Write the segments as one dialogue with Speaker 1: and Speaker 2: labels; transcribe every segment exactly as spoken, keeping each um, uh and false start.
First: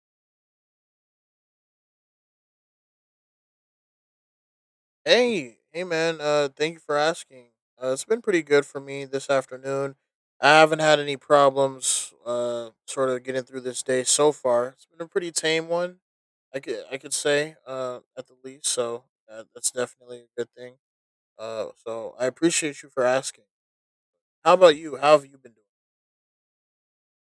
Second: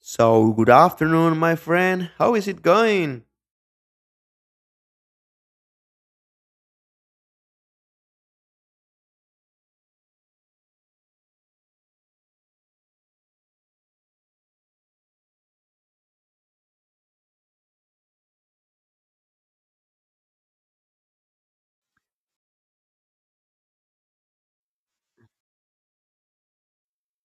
Speaker 1: So, good afternoon, my friend. How is it going?
Speaker 2: Hey, hey, man. Uh, thank you for asking. Uh, it's been pretty good for me this afternoon. I haven't had any problems. Uh, sort of getting through this day so far. It's been a pretty tame one, I could I could say. Uh, at the least. So uh, that's definitely a good thing. Uh, so I appreciate you for asking. How about you? How have you been doing?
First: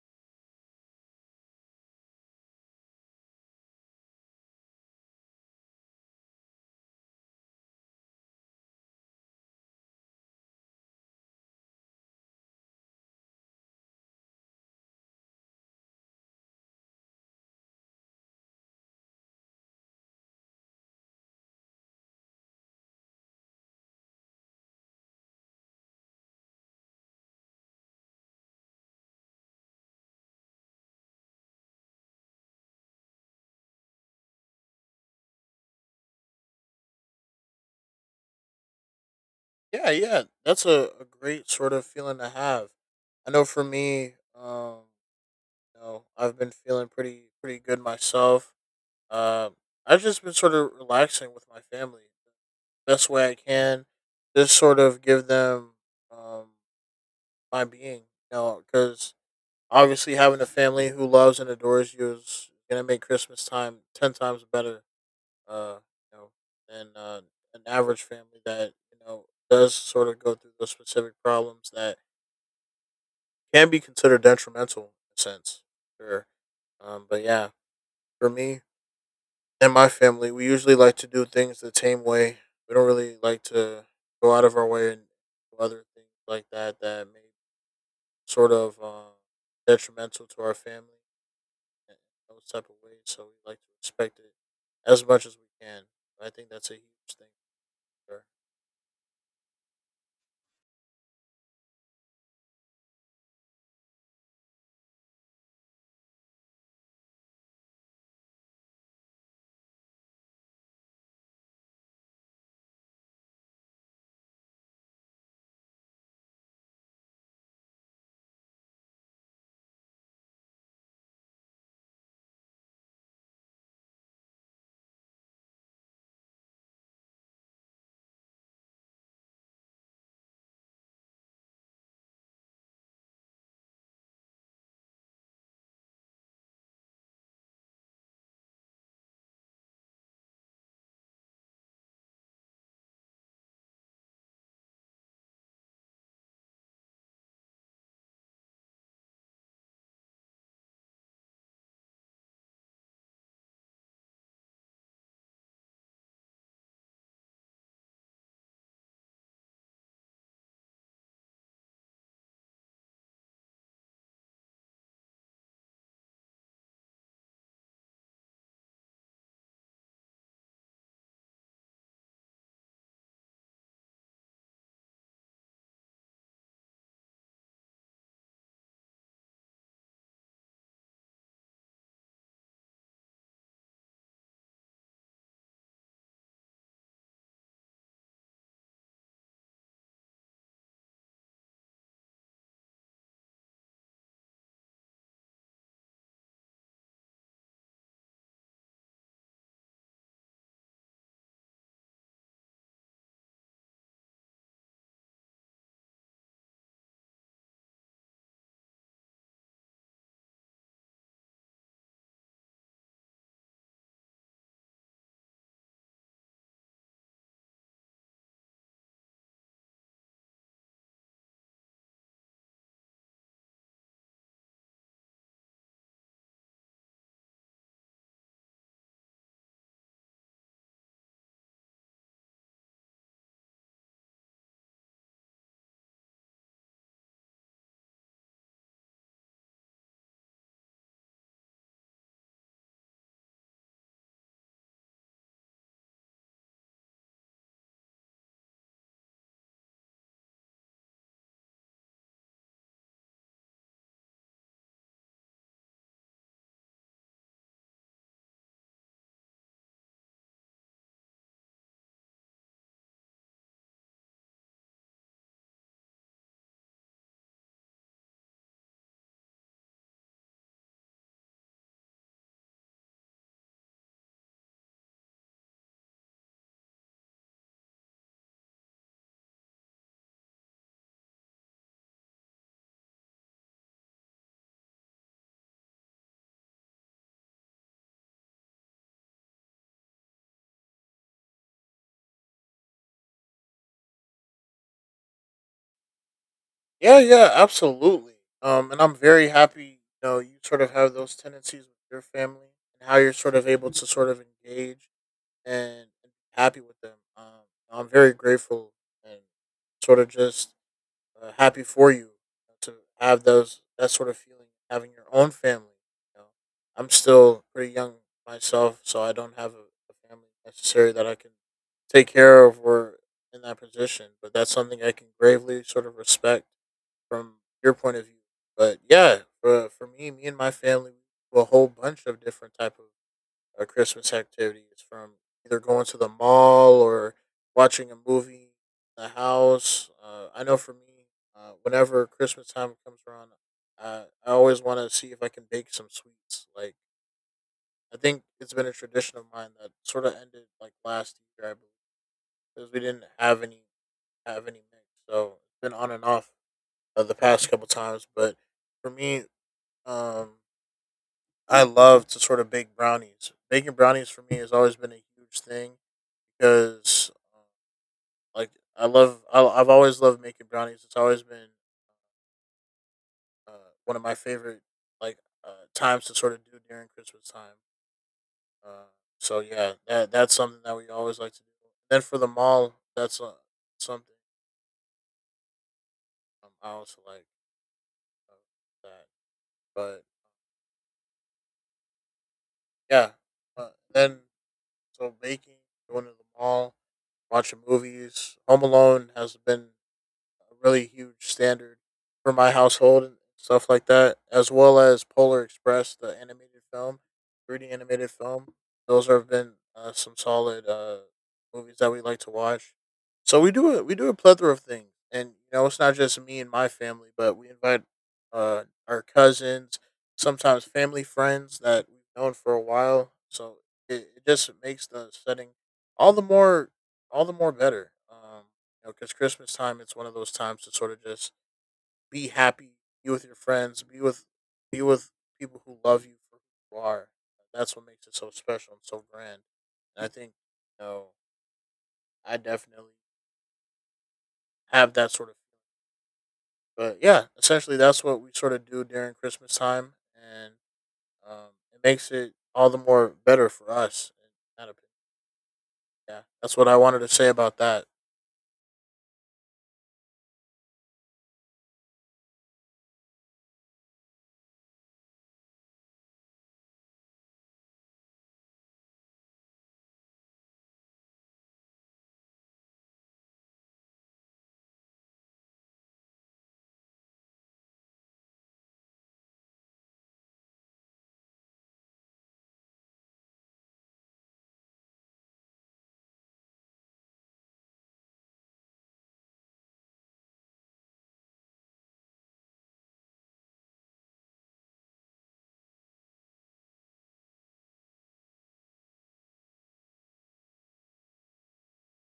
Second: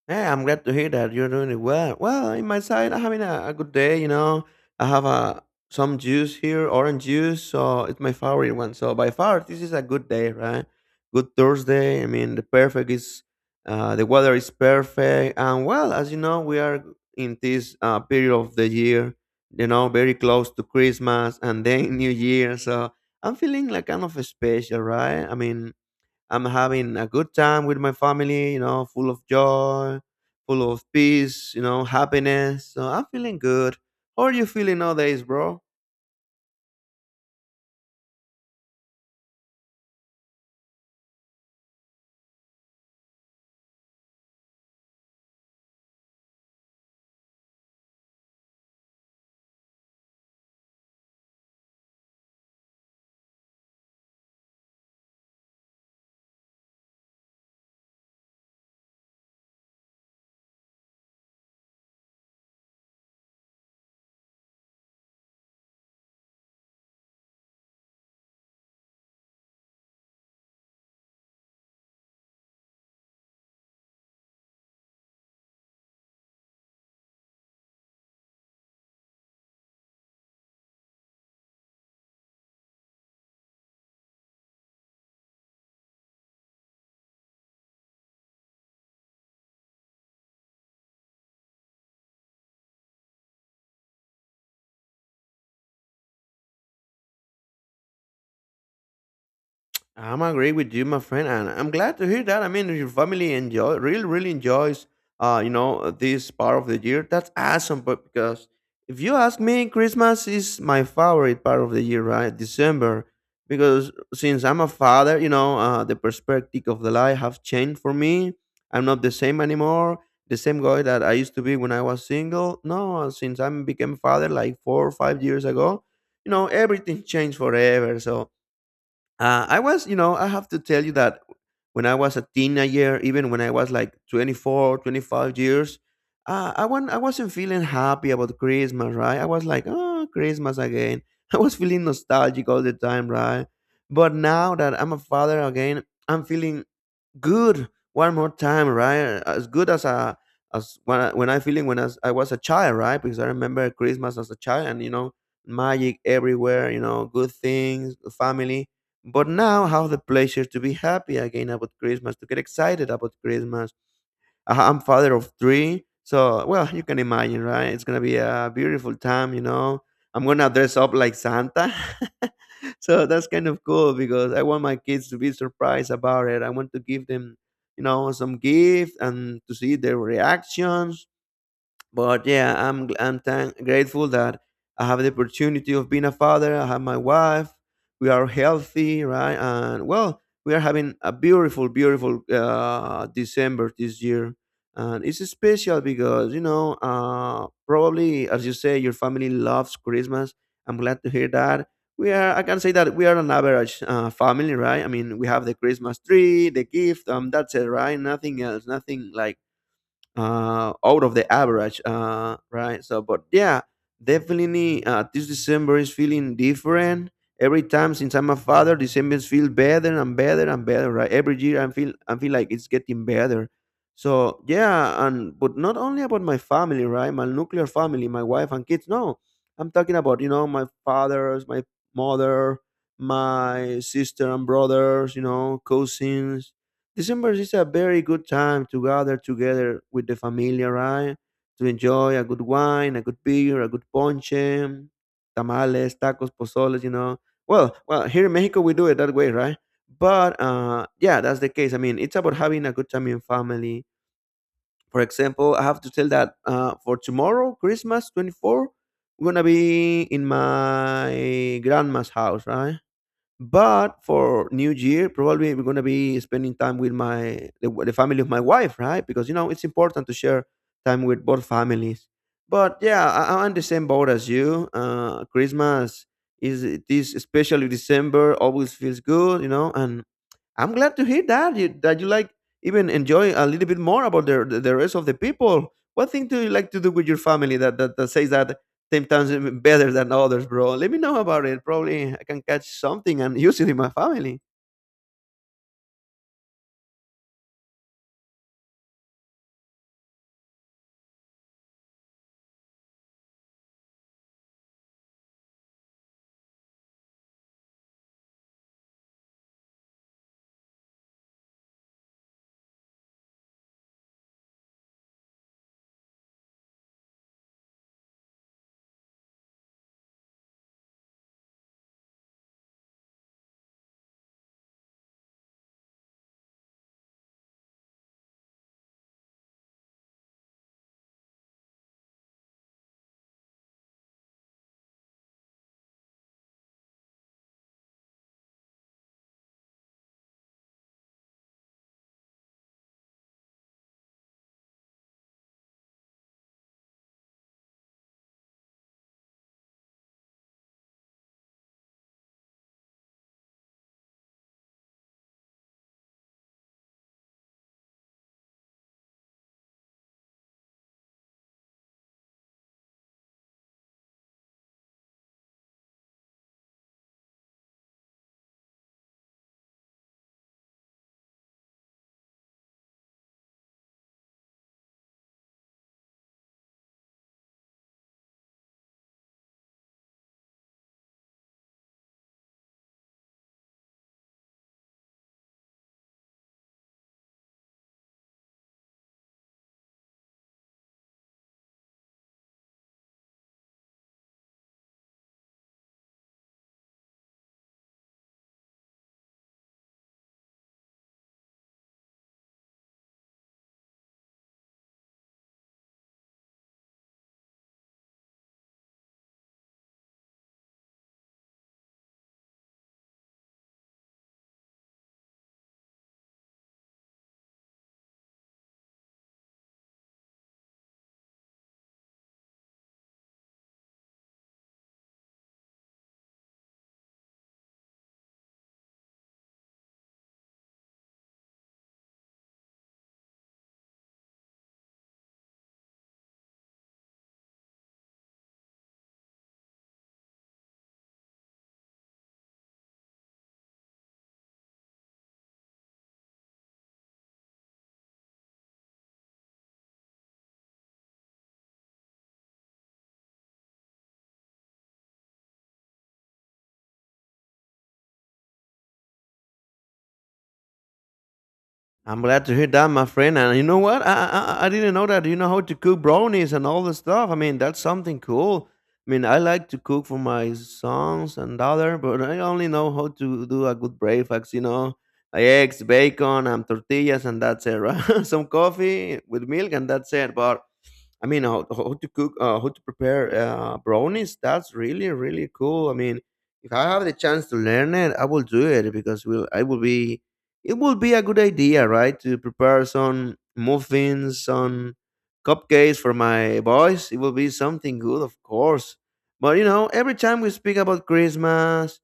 Speaker 1: Yeah, I'm glad to hear that you're doing it well. Well, in my side, I'm having a, a good day, you know. I have a, some juice here, orange juice, so it's my favorite one. So, by far, this is a good day, right? Good Thursday. I mean, the perfect is, uh, the weather is perfect. And, well, as you know, we are in this uh, period of the year, you know, very close to Christmas and then New Year. So, I'm feeling like kind of special, right? I mean, I'm having a good time with my family, you know, full of joy, full of peace, you know, happiness. So I'm feeling good. How are you feeling nowadays, bro?
Speaker 2: Yeah, yeah, that's a, a great sort of feeling to have. I know for me, um, you know, I've been feeling pretty pretty good myself. Um, I've just been sort of relaxing with my family the best way I can, just sort of give them um, my being, you know, because obviously having a family who loves and adores you is gonna make Christmas time ten times better, uh, you know, than uh, an average family that, you know, does sort of go through those specific problems that can be considered detrimental in a sense. Sure. Um, but yeah, for me, and my family, we usually like to do things the same way. We don't really like to go out of our way and do other things like that that may sort of uh, detrimental to our family in those type of ways. So we like to respect it as much as we can. I think that's a huge thing. For sure.
Speaker 1: I'm agree with you, my friend, and I'm glad to hear that. I mean, your family enjoy really, really enjoys, uh, you know, this part of the year. That's awesome, but because if you ask me, Christmas is my favorite part of the year, right? December, because since I'm a father, you know, uh, the perspective of the life have changed for me. I'm not the same anymore. The same guy that I used to be when I was single. No, since I became father like four or five years ago, you know, everything changed forever. So. Uh, I was, you know, I have to tell you that when I was a teenager, even when I was like twenty four, twenty five years, uh, I, went, I wasn't feeling happy about Christmas, right? I was like, oh, Christmas again. I was feeling nostalgic all the time, right? But now that I'm a father again, I'm feeling good one more time, right? As good as a as when I, when I feeling when I, was- I was a child, right? Because I remember Christmas as a child, and you know, magic everywhere, you know, good things, family. But now, have the pleasure to be happy again about Christmas, to get excited about Christmas, uh, I'm father of three, so well, you can imagine, right? It's gonna be a beautiful time, you know. I'm gonna dress up like Santa, so that's kind of cool because I want my kids to be surprised about it. I want to give them, you know, some gift and to see their reactions, but yeah, i'm i'm thank- grateful that I have the opportunity of being a father. I have my wife, we are healthy, right? And well, we are having a beautiful, beautiful uh, December this year, and it's special because, you know, uh, probably as you say, your family loves Christmas. I'm glad to hear that. We are, I can say that we are an average uh, family, right? I mean, we have the Christmas tree, the gift, um that's it, right? Nothing else, nothing like uh, out of the average, uh, right? So, but yeah, definitely uh, this December is feeling different. Every time since I'm a father, December feels better and better and better, right? Every year I feel I feel like it's getting better. So yeah, and but not only about my family, right? My nuclear family, my wife and kids. No, I'm talking about, you know, my fathers, my mother, my sister and brothers, you know, cousins, December is a very good time to gather together with the familia, right? To enjoy a good wine, a good beer, a good ponche, tamales, tacos, pozoles, you know. Well, well, here in Mexico we do it that way, right? But uh, yeah, that's the case. I mean, it's about having a good time in family. For example, I have to tell that uh, for tomorrow, Christmas twenty four, I am gonna be in my grandma's house, right? But for New Year, probably I'm gonna be spending time with my the, the family of my wife, right? Because you know it's important to share time with both families. But yeah, I, I'm on the same boat as you. Uh, Christmas is this, especially December, always feels good, you know, and I'm glad to hear that you, that you like even enjoy a little bit more about the the the rest of the people. What thing do you like to do with your family that that, that says that sometimes better than others, bro? Let me know about it. Probably I can catch something and use it in my family.
Speaker 2: Yeah, yeah, absolutely. Um, and I'm very happy. You know, you sort of have those tendencies with your family and how you're sort of able to sort of engage and, and happy with them. Um, I'm very grateful and sort of just uh, happy for you to have those, that sort of feeling, having your own family. You know, I'm still pretty young myself, so I don't have a, a family necessarily that I can take care of or in that position. But that's something I can gravely sort of respect from your point of view. But yeah, for, for me, me and my family, we do a whole bunch of different type of uh, Christmas activities, from either going to the mall or watching a movie in the house. Uh, I know for me, uh, whenever Christmas time comes around, uh, I always want to see if I can bake some sweets. Like, I think it's been a tradition of mine that sort of ended like last year, I believe, because we didn't have any have any mix, so it's been on and off uh, the past couple times. But for me, um, I love to sort of bake brownies. Baking brownies for me has always been a huge thing, because um, like, I love I, I've always loved making brownies. It's always been uh, one of my favorite, like, uh, times to sort of do during Christmas time. Uh, so yeah, that that's something that we always like to do. Then for the mall, that's uh, something, um, I also like uh, that. But yeah, uh, then so baking, going to the mall, watching movies. Home Alone has been a really huge standard for my household and stuff like that, as well as Polar Express, the animated film, three D animated film. Those have been uh, some solid uh, movies that we like to watch. So we do a, we do a plethora of things, and you know, it's not just me and my family, but we invite uh, our cousins, sometimes family friends that we've known for a while. So it, it just makes the setting all the more all the more better. Um, you know, because Christmas time, it's one of those times to sort of just be happy, be with your friends, be with be with people who love you for who you are. That's what makes it so special and so grand. And I think, you know, I definitely have that sort of feeling. But yeah, essentially, that's what we sort of do during Christmas time, and um, it makes it all the more better for us, in that opinion. Yeah, that's what I wanted to say about that.
Speaker 1: I'm glad to hear that, my friend. And you know what? I, I I didn't know that. You know how to cook brownies and all the stuff. I mean, that's something cool. I mean, I like to cook for my sons and daughter, but I only know how to do a good breakfast. You know, like eggs, bacon, and tortillas, and that's it. Right? Some coffee with milk, and that's it. But I mean, how, how to cook, uh, how to prepare uh, brownies. That's really, really cool. I mean, if I have the chance to learn it, I will do it because will I will be, it will be a good idea, right? To prepare some muffins, some cupcakes for my boys. It will be something good, of course. But you know, every time we speak about Christmas,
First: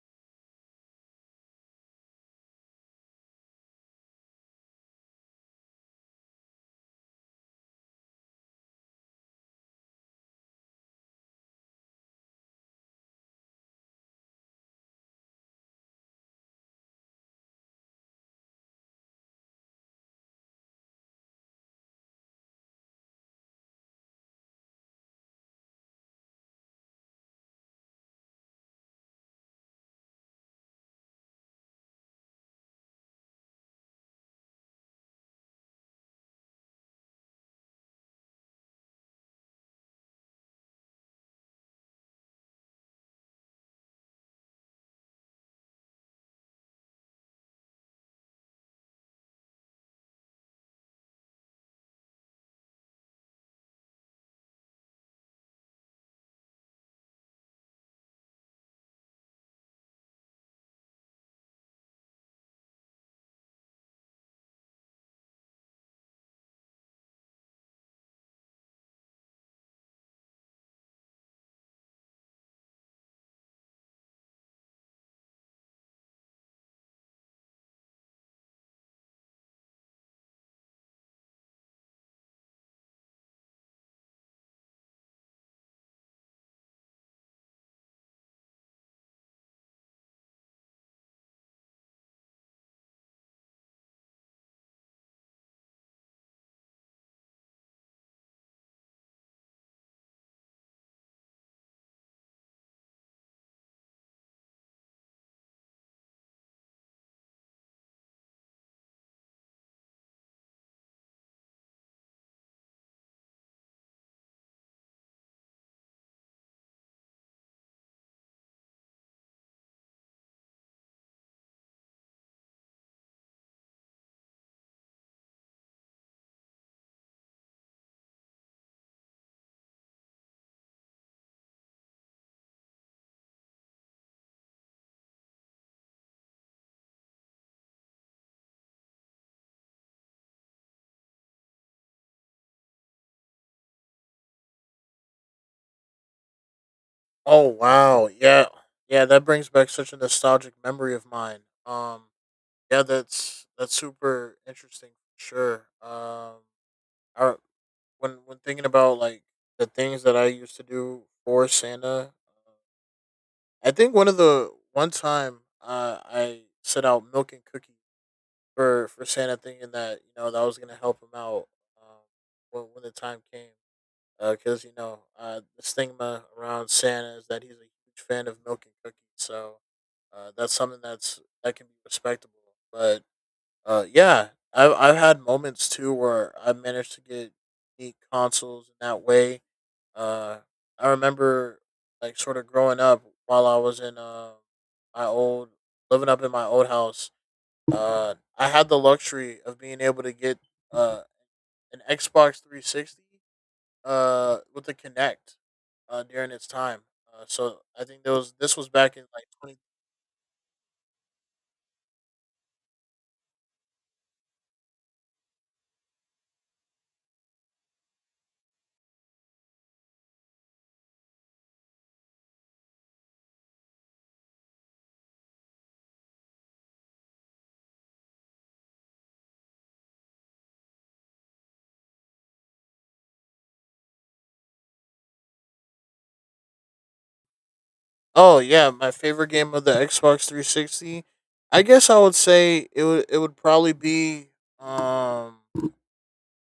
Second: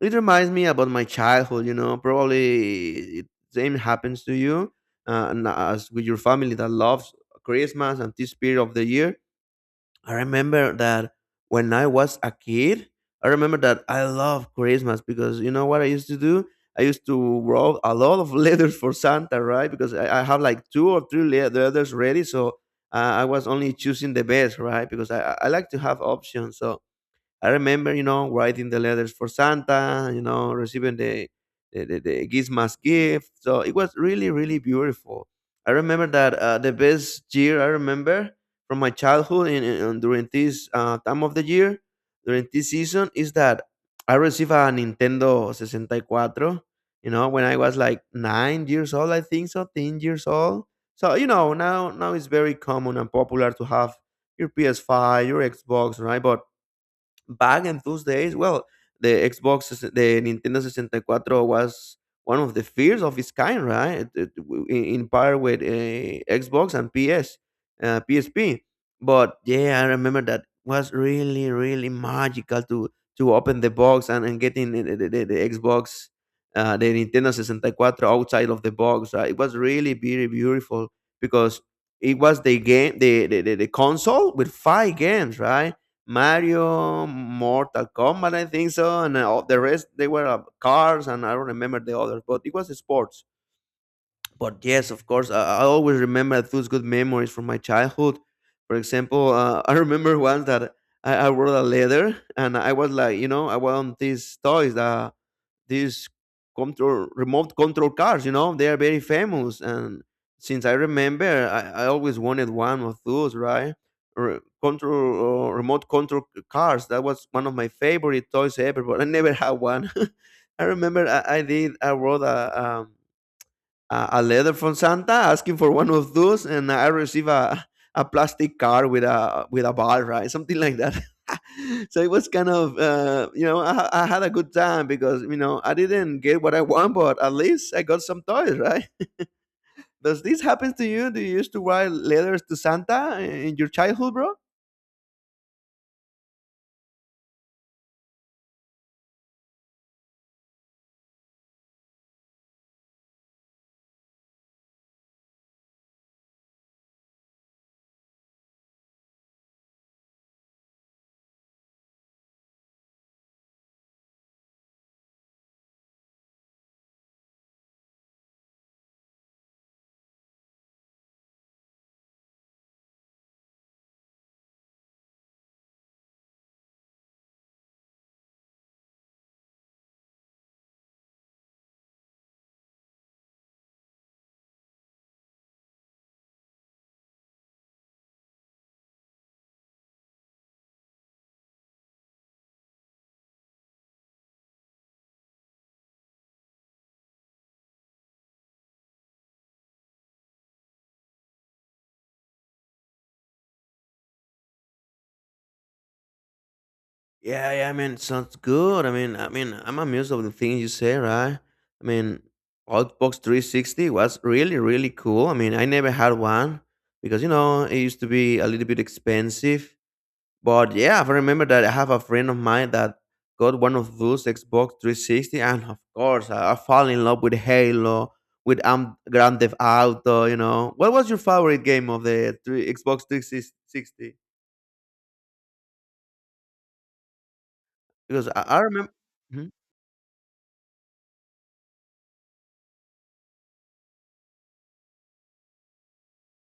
Speaker 1: it reminds me about my childhood. You know, probably it, same happens to you uh, and as with your family that loves Christmas and this period of the year. I remember that when I was a kid, I remember that I love Christmas because you know what I used to do? I used to write a lot of letters for Santa, right? Because I, I have like two or three le- letters ready. So uh, I was only choosing the best, right? Because I, I I like to have options. So I remember, you know, writing the letters for Santa, you know, receiving the the, the, the Gizmas gift. So it was really, really beautiful. I remember that uh, the best year I remember from my childhood in, in, in- during this uh, time of the year, during this season, is that I received a Nintendo sixty-four, you know, when I was like nine years old, I think so, ten years old. So, you know, now now it's very common and popular to have your P S five, your Xbox, right? But back in those days, well, the Xbox, s- the Nintendo sixty-four was one of the first of its kind, right? It- it w- In in par with uh, Xbox and P S, uh, P S P. But yeah, I remember that was really, really magical to to open the box and, and getting the, the, the the Xbox, uh, the Nintendo sixty-four outside of the box. Right? It was really very beautiful because it was the game, the, the, the the console with five games, right? Mario, Mortal Kombat, I think so, and uh, all the rest they were uh, cars, and I don't remember the others, but it was sports. But yes, of course, I, I always remember those good memories from my childhood. For example, uh, I remember once that I, I wrote a letter, and I was like, you know, I want these toys that these control remote control cars, you know, they are very famous. And since I remember, i, I always wanted one of those, right? Re- control uh, Remote control cars, that was one of my favorite toys ever, but I never had one. I remember i, I did i wrote a um, a, a letter from Santa asking for one of those, and I received a, a plastic card with a with a ball, right? Something like that. So it was kind of uh, you know, I, I had a good time because you know I didn't get what I want, but at least I got some toys, right? Does this happen to you? Do you used to write letters to Santa in your childhood, bro?
Speaker 2: Oh wow, yeah, yeah, that brings back such a nostalgic memory of mine. Um, Yeah, that's that's super interesting for sure. Um, I when when thinking about like the things that I used to do for Santa, uh, I think one of the one time uh, I set out milk and cookies for for Santa, thinking that, you know, that was gonna help him out um, when when the time came, because, you know, uh, the stigma around Santa is that he's a huge fan of milk and cookies, so uh, that's something that's that can be respectable, but uh, yeah, I've I've had moments too where I managed to get neat consoles in that way. Uh, I remember like sort of growing up while I was in uh, my old living up in my old house. Uh, I had the luxury of being able to get uh an Xbox three sixty uh with the Kinect uh during its time. Uh,
Speaker 1: Yeah,
Speaker 2: so
Speaker 1: yeah. I
Speaker 2: I
Speaker 1: mean,
Speaker 2: think there was
Speaker 1: sounds
Speaker 2: this was
Speaker 1: good. I
Speaker 2: back in
Speaker 1: mean,
Speaker 2: like
Speaker 1: I
Speaker 2: twenty.
Speaker 1: mean, I'm amused of the things you say, right? I mean, Outbox three sixty was really, really cool. I mean, I never had one because you know it used to be a little bit expensive. But yeah, I remember that I have a friend of mine that got one of those Xbox three sixty, and of course, I, I fall in love with Halo, with um, Grand Theft Auto. You know, what was your favorite game of the three, Xbox three sixty? Because I,
Speaker 2: Oh
Speaker 1: I
Speaker 2: yeah, my
Speaker 1: remember.
Speaker 2: favorite game of the Xbox three sixty. I guess I would say it would it would probably be um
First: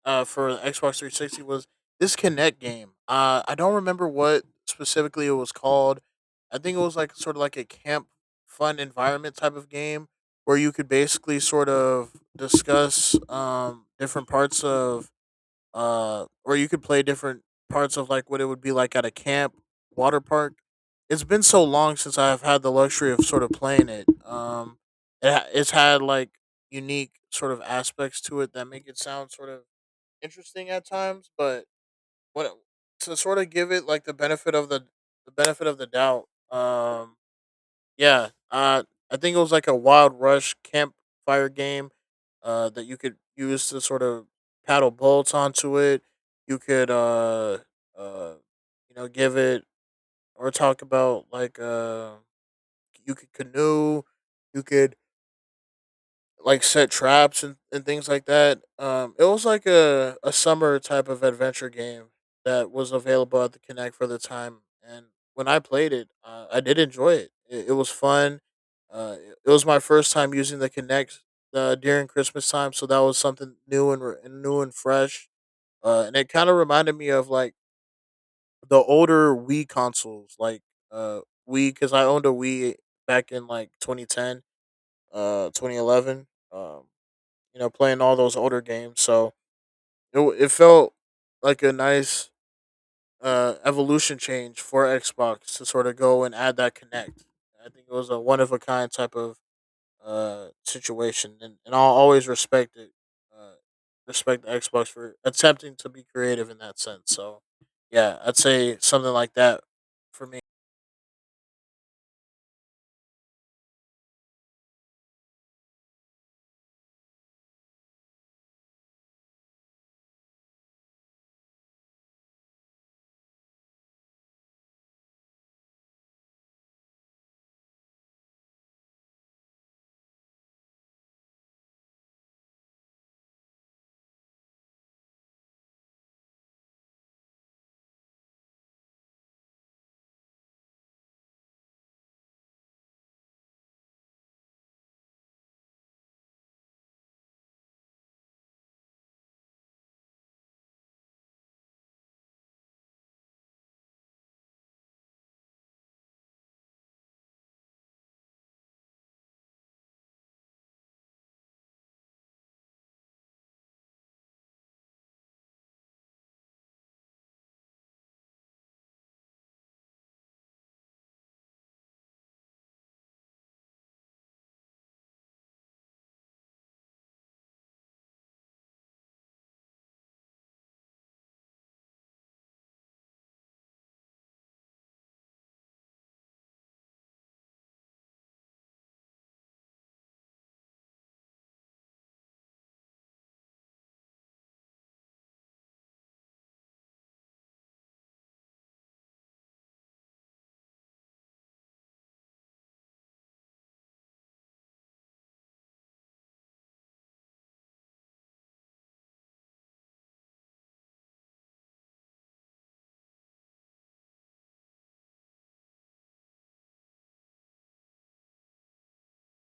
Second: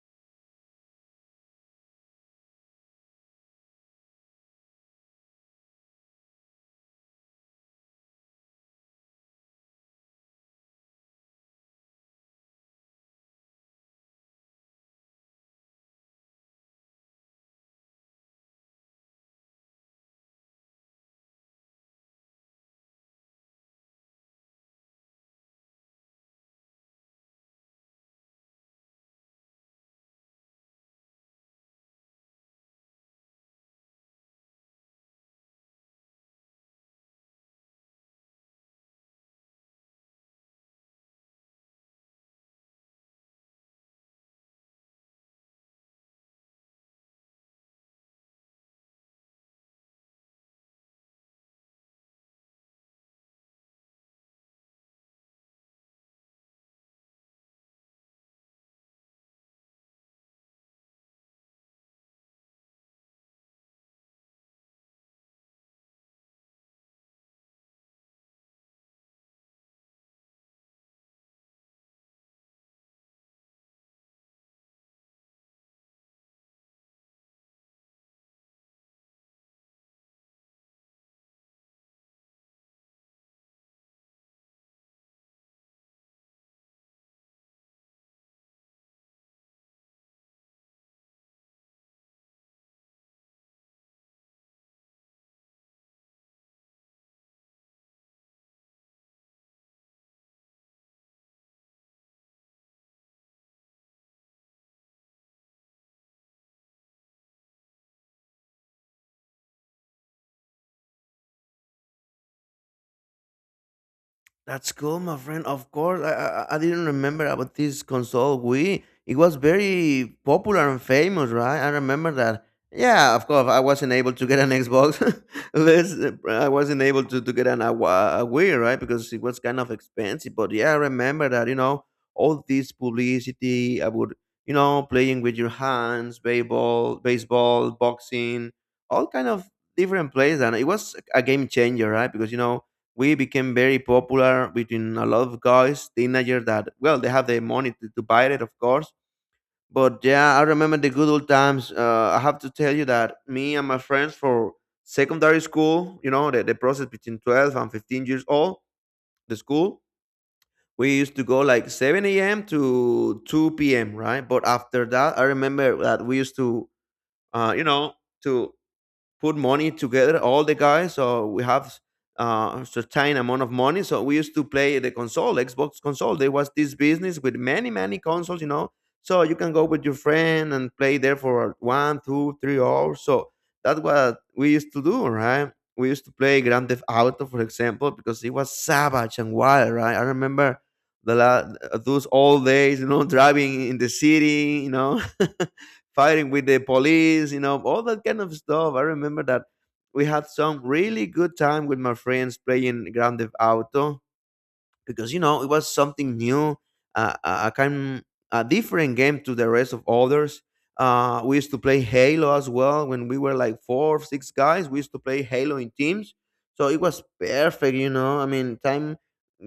Speaker 2: uh for the Xbox three sixty was this Kinect game. Uh I don't remember what specifically it was called. I think it was like sort of like a camp fun environment type of game where you could basically sort of discuss um different parts of uh, or you could play different parts of like what it would be like at a camp, water park. It's been so long since I've had the luxury of sort of playing it. Um, it ha- it's had like unique sort of aspects to it that make it sound sort of interesting at times, but what to sort of give it like the benefit of the the benefit of the doubt. Um, yeah, uh, I think it was like a Wild Rush campfire game uh, that you could use to sort of paddle boats onto it. You could, uh, uh, you know, give it or talk about like, uh, you could canoe. You could, like, set traps and, and things like that. Um, it was like a, a summer type of adventure game that was available at the Connect for the time. And when I played it, uh, I did enjoy it. It, it was fun. Uh, it, it was my first time using the Connect uh, during Christmas time, so that was something new and, re- and new and fresh. Uh, and it kind of reminded me of like the older Wii consoles, like uh, Wii, because I owned a Wii back in like twenty ten, uh, twenty eleven. Um, you know, playing all those older games. So it w- it felt like a nice uh, evolution change for Xbox to sort of go and add that connect. I think it was a one of a kind type of uh, situation, and, and I'll always respect it. Uh, Respect the Xbox for attempting to be creative in that sense. So, yeah, I'd say something like that for me.
Speaker 1: That's cool, my friend. Of course, I, I I didn't remember about this console Wii. It was very popular and famous, right? I remember that. Yeah, of course, I wasn't able to get an Xbox. Let's, I wasn't able to, to get an a, Wa- a Wii, right? Because it was kind of expensive. But yeah, I remember that. You know, all this publicity about you know playing with your hands, baseball, baseball, boxing, all kind of different plays, and it was a game changer, right? Because you know we became very popular between a lot of guys, teenager that well they have the money to, to buy it, of course. But yeah, I remember the good old times. Uh, I have to tell you that me and my friends for secondary school, you know, the, the process between twelve and fifteen years old, the school, we used to go like seven a m to two p m, right? But after that, I remember that we used to, uh, you know, to put money together, all the guys. So we have uh, a certain amount of money. So we used to play the console, Xbox console. There was this business with many, many consoles, you know. So you can go with your friend and play there for one, two, three hours. So that's what we used to do, right? We used to play Grand Theft Auto, for example, because it was savage and wild, right? I remember the la- those old days, you know, driving in the city, you know. Fighting with the police, you know, all that kind of stuff. I remember that we had some really good time with my friends playing Grand Theft Auto because you know it was something new, uh, a a kind a different game to the rest of others. Uh, we used to play Halo as well when we were like four or six guys. We used to play Halo in teams, so it was perfect, you know. I mean, time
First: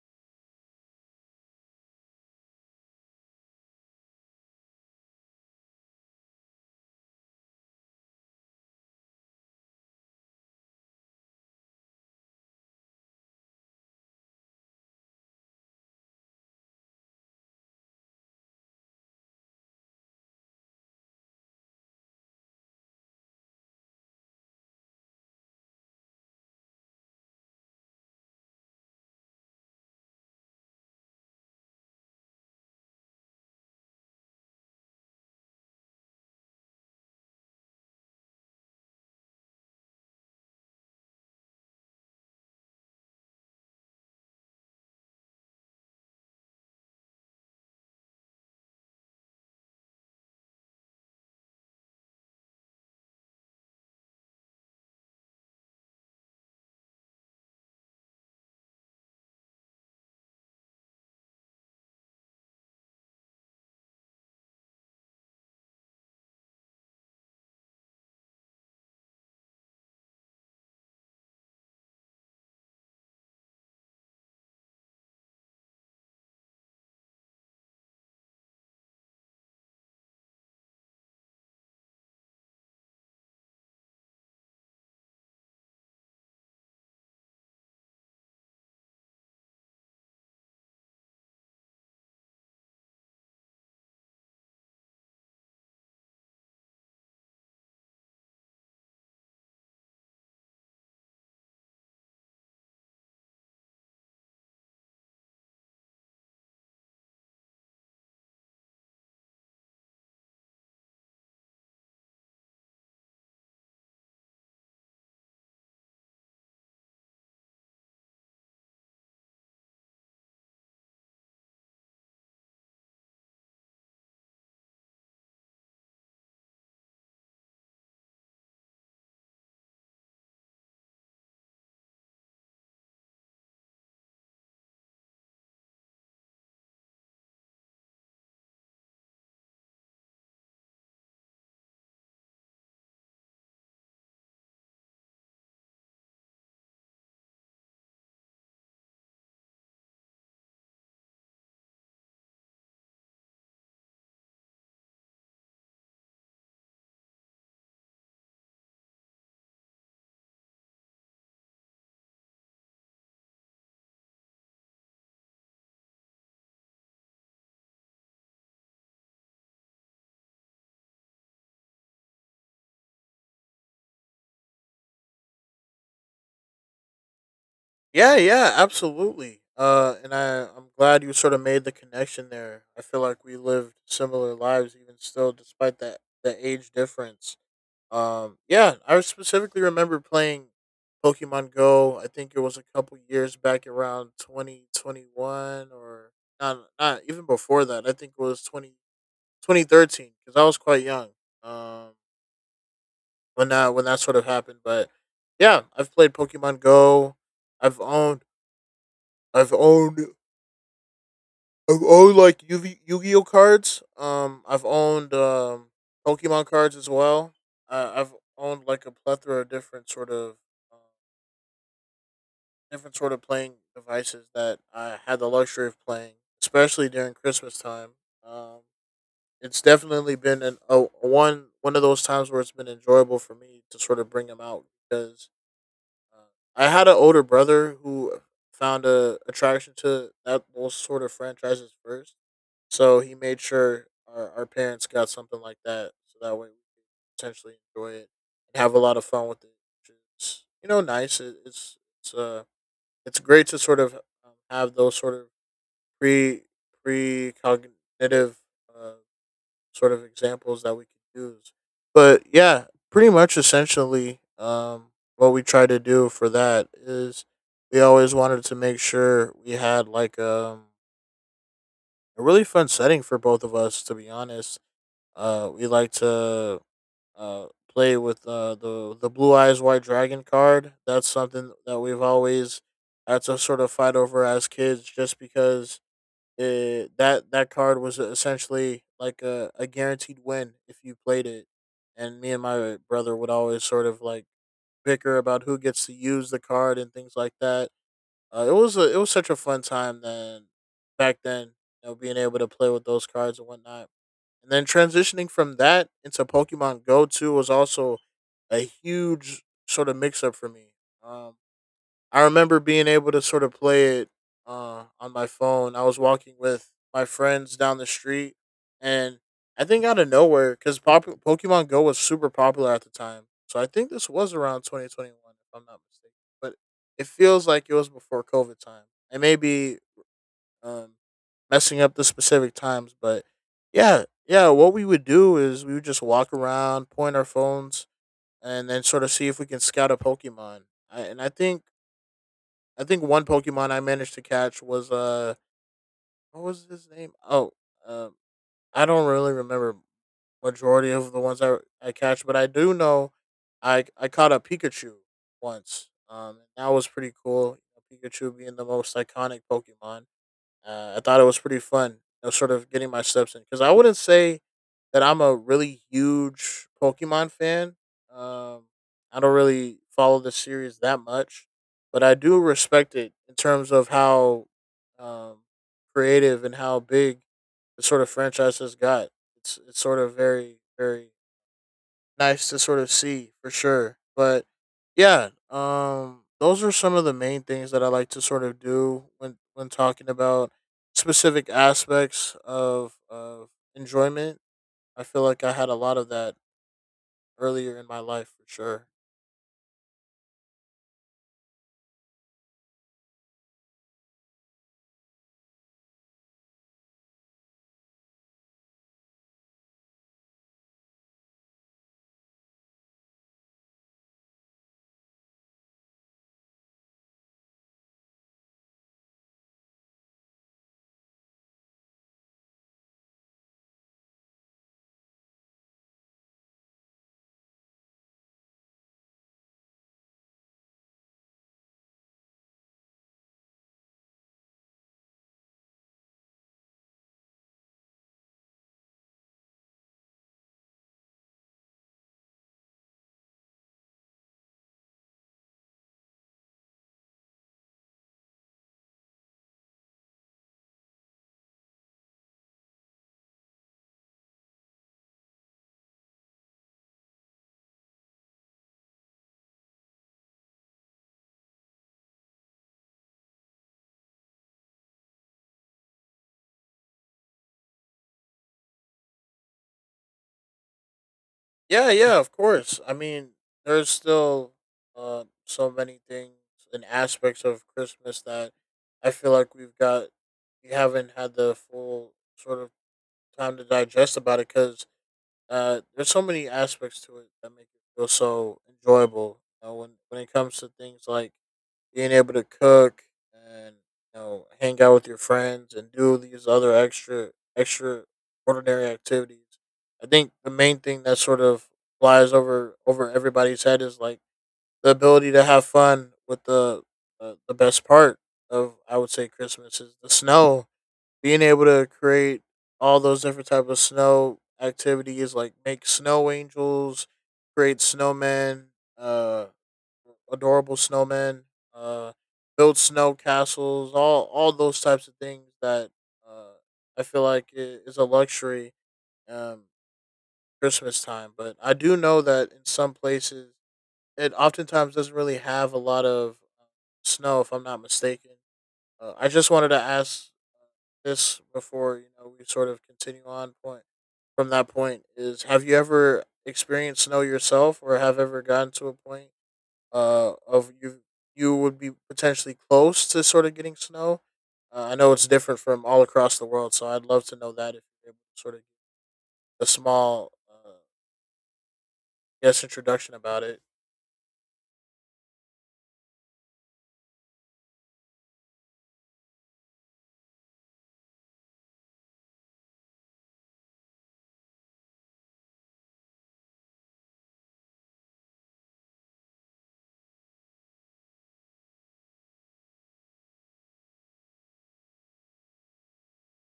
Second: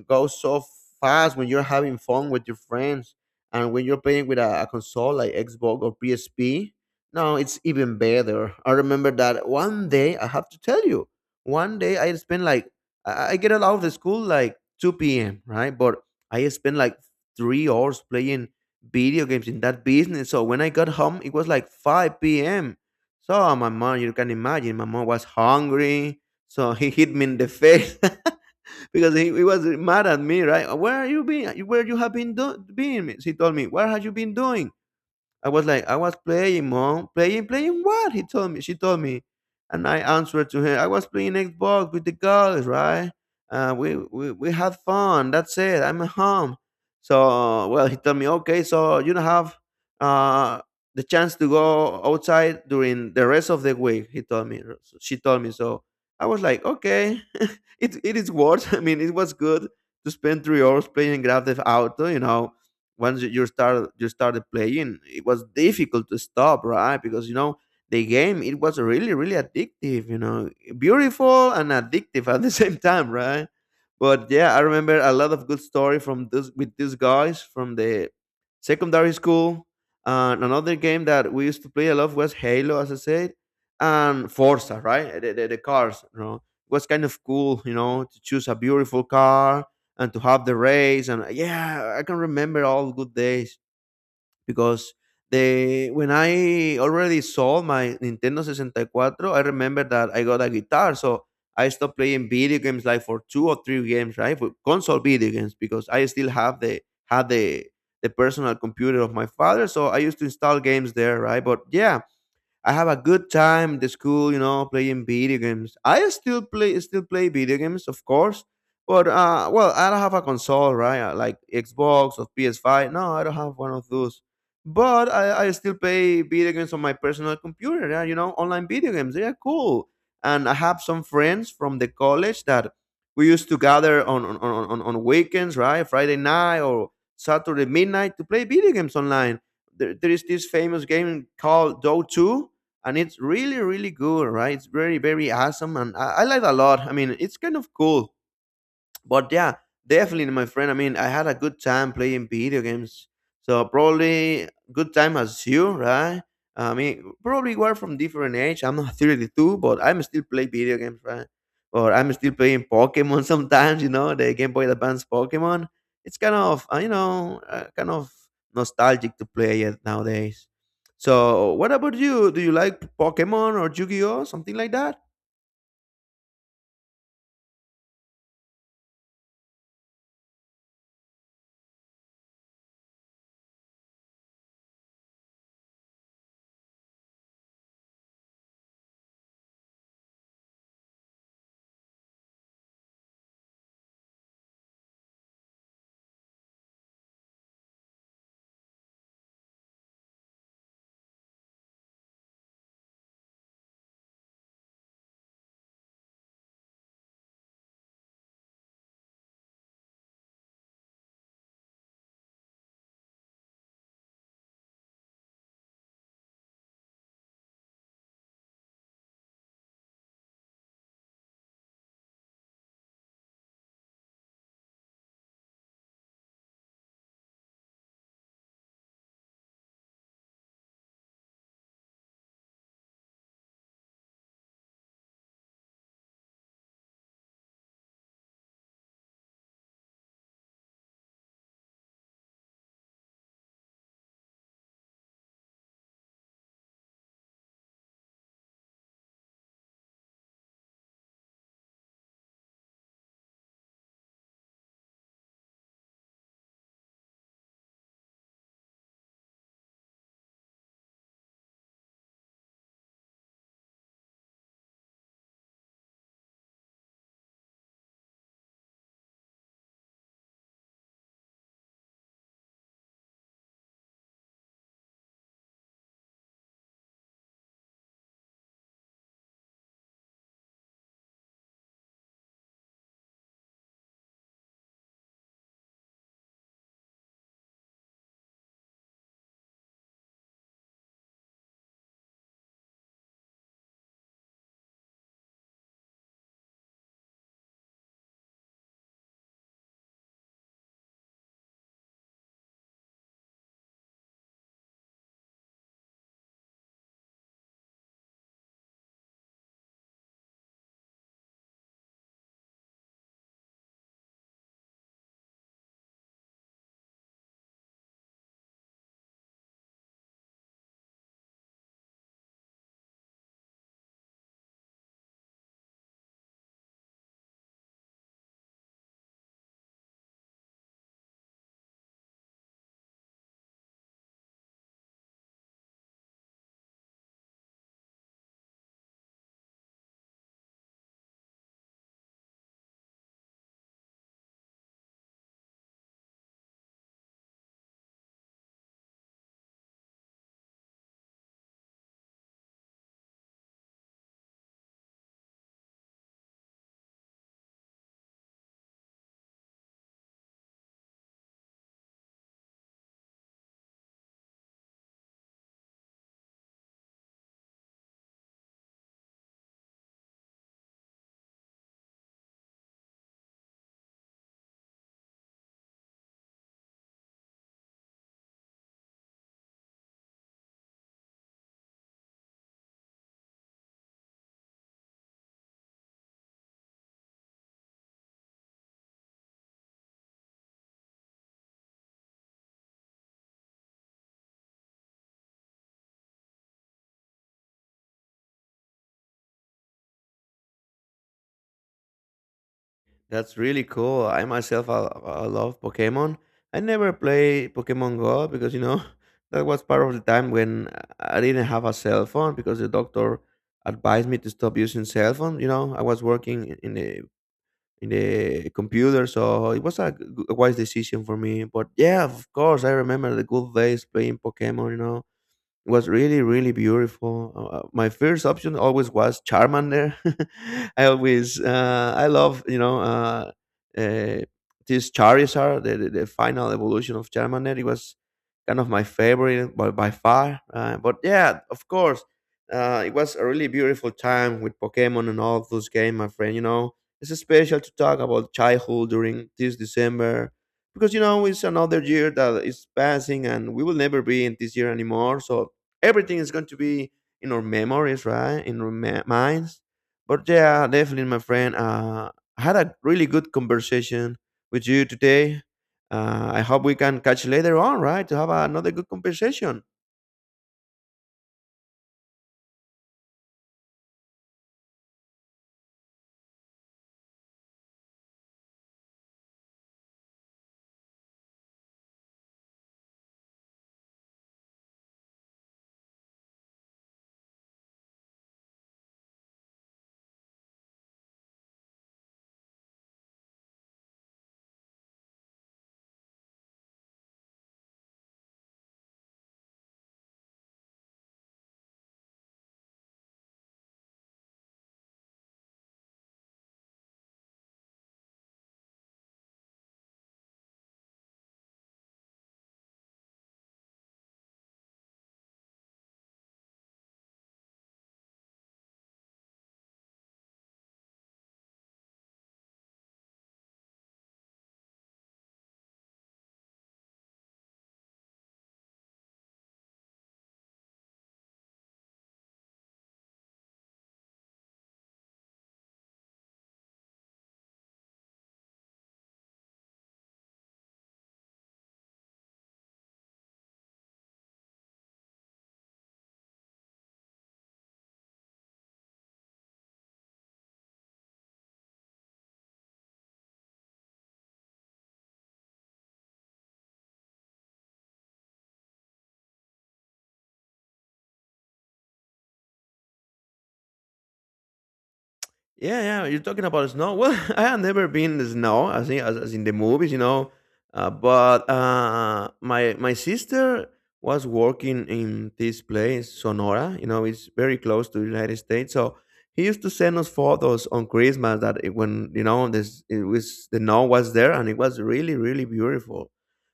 Speaker 1: goes so fast when you're having fun with your friends and when you're playing with a, a console like Xbox or P S P. No, it's even better. I remember that one day, I have to tell you, one day I spent like, I I get out of the school like two p m, right? But I spent like three hours playing video games in that business. So when I got home, it was like five p m. So my mom, you can imagine, my mom was hungry. So he hit me in the face. Because he, he was mad at me, right? Where are you been? Where you have been doing? He told me, "Where have you been doing?" I was like, I was playing, mom. Playing, playing what? He told me. She told me, and I answered to her. I was playing Xbox with the girls, right? Uh, we, we we had fun. That's it. I'm at home. So well, he told me, okay, so you don't have uh the chance to go outside during the rest of the week. He told me. So she told me. So I was like, okay, it it is worth. I mean, it was good to spend three hours playing Grand Theft Auto. You know, once you you start you started playing it was difficult to stop, right? Because you know the game it was really really addictive, you know beautiful and addictive at the same time, right? But yeah, I remember a lot of good story from this with these guys from the secondary school, and another game that we used to play a lot was Halo, as I said, and Forza, right? The, the, the cars, you know, it was kind of cool, you know, to choose a beautiful car and to have the race. And yeah, I can remember all good days. Because the when I already sold my Nintendo sixty-four, I remember that I got a guitar, so I stopped playing video games like for two or three games, right? For console video games, because I still have the had the the personal computer of my father, so I used to install games there, right? But yeah, I have a good time at the school, you know, playing video games. I still play still play video games, of course, but uh, well, I don't have a console, right? uh, Like Xbox or P S five. No, I don't have one of those. But I, I still play video games on my personal computer. Yeah, you know, online video games. They are cool, and I have some friends from the college that we used to gather on on, on, on on weekends, right? Friday night or Saturday midnight to play video games online. There, there is this famous game called Dota two, and it's really really good, right? It's very very awesome, and i, I like it a lot. I mean, it's kind of cool. But yeah, definitely, my friend. I mean, I had a good time playing video games. So probably good time as you, right? I mean, probably we're from different age. I'm not thirty-two, but I'm still play video games, right? Or I'm still playing Pokemon sometimes. You know, the Game Boy Advance Pokemon. It's kind of uh, you know uh, kind of nostalgic to play it nowadays. So, what about you? Do you like Pokemon or Yu-Gi-Oh, something like that?
Speaker 2: Yeah, yeah, absolutely. Uh, and I, I'm glad you sort of made the connection there. I feel like we lived similar lives, even still, despite that the age difference. Um, yeah, I specifically remember playing Pokemon Go. I think it was a couple years back, around twenty twenty-one, or not, not even before that. I think it was twenty twenty thirteen, because I was quite young. Um, when that when that sort of happened, but yeah, I've played Pokemon Go. I've owned I've owned Oh, oh, like Yu Yu Gi Oh cards. Um, I've owned um Pokemon cards as well. Uh, I've owned like a plethora of different sort of uh, different sort of playing devices that I had the luxury of playing, especially during Christmas time. Um, it's definitely been an a, a one one of those times where it's been enjoyable for me to sort of bring them out, because uh, I had an older brother who found a attraction to that those sort of franchises first, so he made sure our, our parents got something like that, so that way we could potentially enjoy it and have a lot of fun with it. Which is, you know, nice. It, it's it's uh it's great to sort of um, have those sort of pre pre cognitive uh, sort of examples that we could use. But yeah, pretty much essentially, um, what we try to do for that is we always wanted to make sure we had like um a really fun setting for both of us, to be honest. Uh, we like to uh, play with uh, the the blue eyes white dragon card. That's something that we've always had to sort of fight over as kids, just because it, that that card was essentially like a, a guaranteed win if you played it. And me and my brother would always sort of like bicker about who gets to use the card and things like that. Uh, it was a, it was such a fun time then back then, you know, being able to play with those cards and whatnot. And then transitioning from that into Pokemon Go two was also a huge sort of mix up for me. Um, I remember being able to sort of play it uh, on my phone. I was walking with my friends down the street, and I think out of nowhere, because pop- Pokemon Go was super popular at the time. So I think this was around twenty twenty-one, if I'm not mistaken. But it feels like it was before COVID time. It may be um, messing up the specific times. But yeah, yeah, what we would do is we would just walk around, point our phones, and then sort of see if we can scout a Pokemon. I, and I think I think one Pokemon I managed to catch was uh what was his name? Oh, um, I don't really remember majority of the ones I I catch, but I do know I I caught a Pikachu once. Um, and that was pretty cool. Pikachu being the most iconic Pokemon, uh, I thought it was pretty fun, you know, sort of getting my steps in because I wouldn't say that I'm a really huge Pokemon fan. Um, I don't really follow the series that much, but I do respect it in terms of how um, creative and how big the sort of franchise has got. It's it's sort of very, very nice to sort of see for sure. But yeah, um, those are some of the main things that I like to sort of do when when talking about specific aspects of of enjoyment. I feel like I had a lot of that earlier in my life for sure.
Speaker 1: That's really cool. I myself, I, I love Pokemon. I never play Pokemon Go because you know that was part of the time when I didn't have a cell phone because the doctor advised me to stop using cell phone. You know, I was working in in the in the computer, so it was a, g- a wise decision for me. But yeah, of course, I remember the good days playing Pokemon. You know, it was really really beautiful. Uh, uh, my first option always was Charmander. I always uh, I love you know uh, uh, this Charizard, the, the, the final evolution of Charmander. It was kind of my favorite by, by far. Uh, but yeah, of course, uh, it was a really beautiful time with Pokemon and all those games, my friend. You know, it's special to talk about childhood during this December because you know it's another year that is passing and we will never be in this year anymore, so everything is going to be in our memories, right? In our ma- minds. But yeah, definitely, my friend. Uh, I had a really good conversation with you today. Uh, I hope we can catch later on, right? To have another good conversation.
Speaker 2: Yeah, yeah, of course. I mean, there's still uh, so many things and aspects of Christmas that I feel like we've got we haven't had the full sort of time to digest about it, because Uh, there's so many aspects to it that make it feel so enjoyable. You know, when when it comes to things like being able to cook and you know hang out with your friends and do these other extra extra ordinary activities. I think the main thing that sort of flies over over everybody's head is like the ability to have fun with the, uh, the best part of, I would say, Christmas is the snow, being able to create all those different type of snow activities, like make snow angels, create snowmen, uh adorable snowmen, uh build snow castles, all all those types of things that, uh I feel like i- is a luxury um Christmas time. But I do know that in some places it oftentimes doesn't really have a lot of uh, snow, if I'm not mistaken. uh, I just wanted to ask this before, you know, we sort of continue on point from that point, is have you ever experienced snow yourself, or have ever gotten to a point uh of you you would be potentially close to sort of getting snow. uh, I know it's different from all across the world, so I'd love to know that if you're able to sort of give a small uh, guess introduction about it.
Speaker 1: Yeah, yeah, you're talking about snow. Well, I have never been in the snow, as in, as, as in the movies, you know. Uh, but uh, My my sister was working in this place, Sonora. You know, it's very close to the United States. So he used to send us photos on Christmas that it, when you know this, it was the snow was there, and it was really, really beautiful.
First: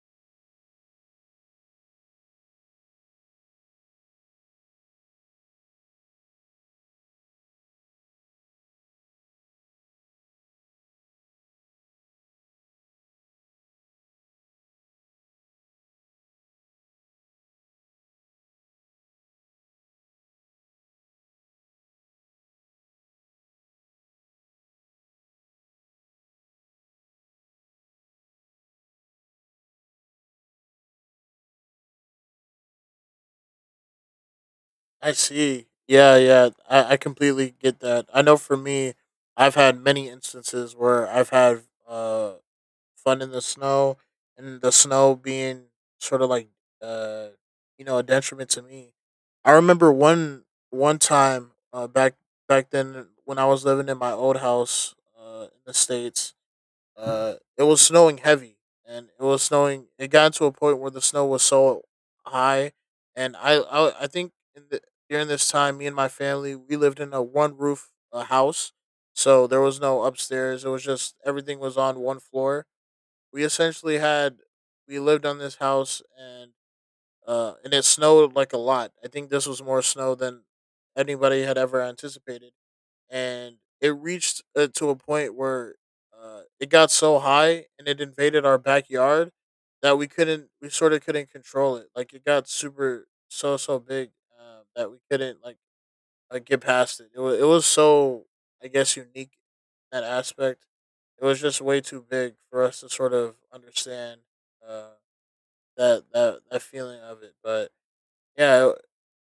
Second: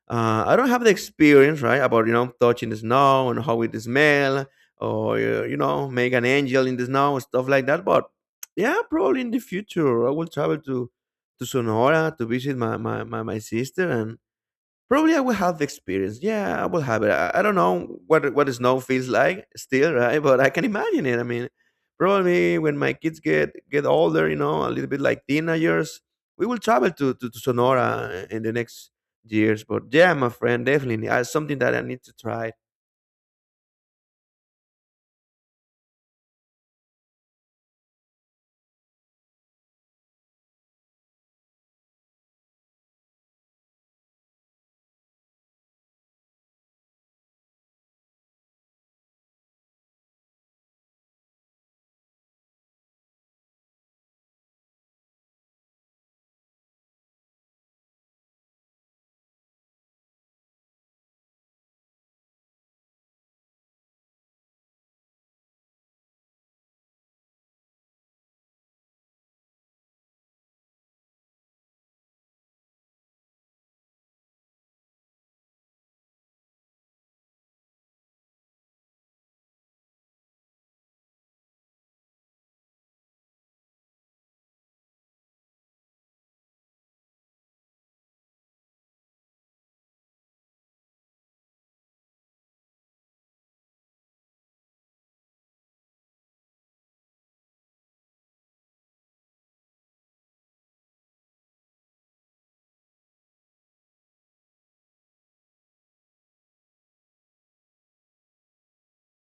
Speaker 1: Uh, I don't have the experience, right, about you know touching the snow and how it smell, or uh, you know make an angel in the snow, stuff like that, but yeah, probably in the future I will travel to to Sonora to visit my my my, my sister, and probably I will have the experience. Yeah, I will have it. I, I don't know what what the snow feels like still, right? But I can imagine it. I mean, probably when my kids get get older, you know, a little bit like teenagers, we will travel to to, to Sonora in the next years. But yeah, my friend, definitely uh, something that I need to try.
Speaker 2: I see. Yeah, yeah, I, I completely get that. I know for me, I've had many instances where I've had uh fun in the snow, and the snow being sort of like, uh you know, a detriment to me. I remember one one time uh, back back then when I was living in my old house uh, in the states, uh, it was snowing heavy, and it was snowing. It got to a point where the snow was so high, and I I, I think in the, during this time, me and my family, we lived in a one roof uh, house, so there was no upstairs. It was just, everything was on one floor. We essentially had, we lived on this house, and uh and it snowed like a lot. I think this was more snow than anybody had ever anticipated, and it reached, uh, to a point where, uh, it got so high and it invaded our backyard, that we couldn't, we sort of couldn't control it. Like it got super, so so big, uh, that we couldn't, like, like get past it. It was it was so, I guess, unique in that aspect. It was just way too big for us to sort of understand, uh, that that that feeling of it. But yeah,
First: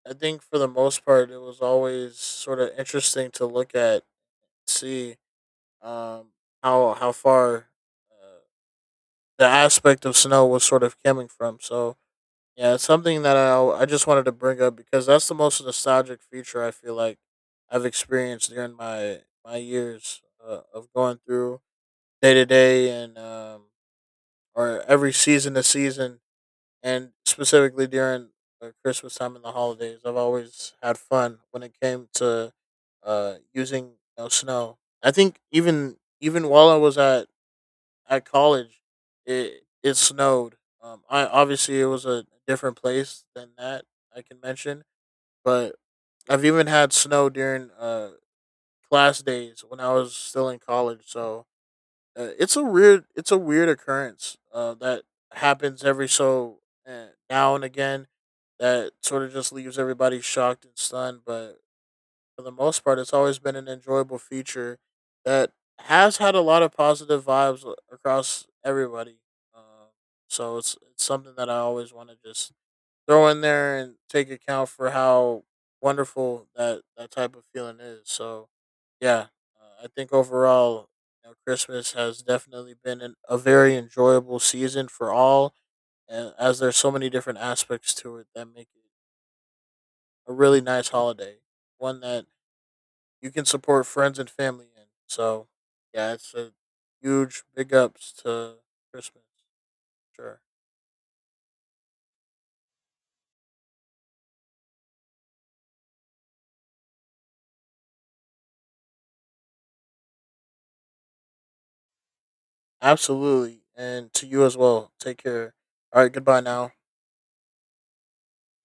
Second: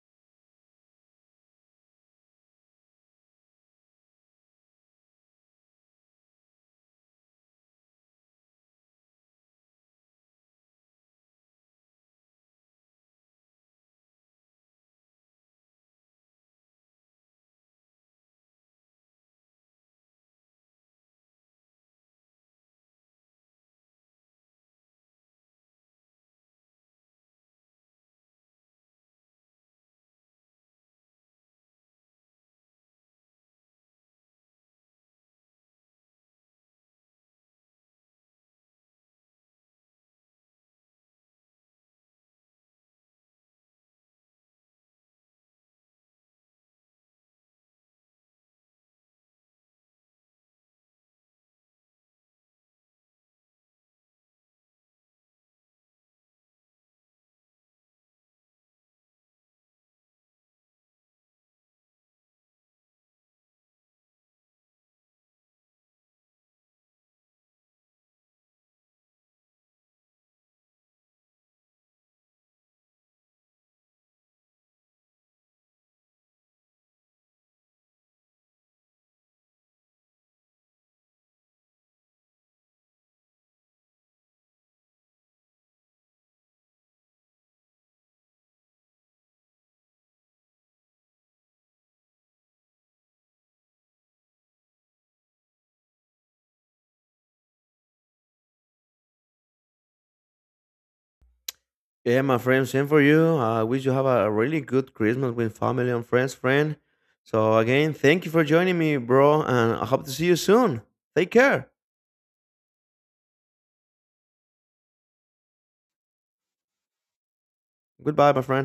Speaker 2: I I think for the most part, it was always sort of interesting to look at, see um, how how far uh, the aspect of snow was sort of coming from. So yeah, it's something that I I just wanted to bring up, because that's the most nostalgic feature I feel like I've experienced during my my years uh, of going through day to day, and um or every season to season, and specifically during uh, Christmas time and the holidays. I've always had fun when it came to uh using, you know, snow. I think even even while I was at at college, it it snowed. Um, I, obviously it was a different place than that I can mention, but I've even had snow during uh class days when I was still in college. So uh, it's a weird, it's a weird occurrence uh, that happens every so, uh, now and again, that sort of just leaves everybody shocked and stunned. But for the most part, it's always been an enjoyable feature that has had a lot of positive vibes a- across everybody. Uh, so it's it's something that I always want to just throw in there and take account for how wonderful that that type of feeling is. So yeah, uh, I think overall, you know, Christmas has definitely been an, a very enjoyable season for all, and as there's so many different aspects to it that make it a really nice holiday, one that you can support friends and family in. So yeah, it's a huge big ups to Christmas. Sure.
Speaker 1: Yeah, my friend, same for you. I wish you have a really good Christmas with family and friends, friend. So, again, thank you for joining me, bro, and I hope to see you soon. Take care.
Speaker 2: Absolutely. And to you as well. Take care. All right, goodbye now.
Speaker 1: Goodbye, my friend.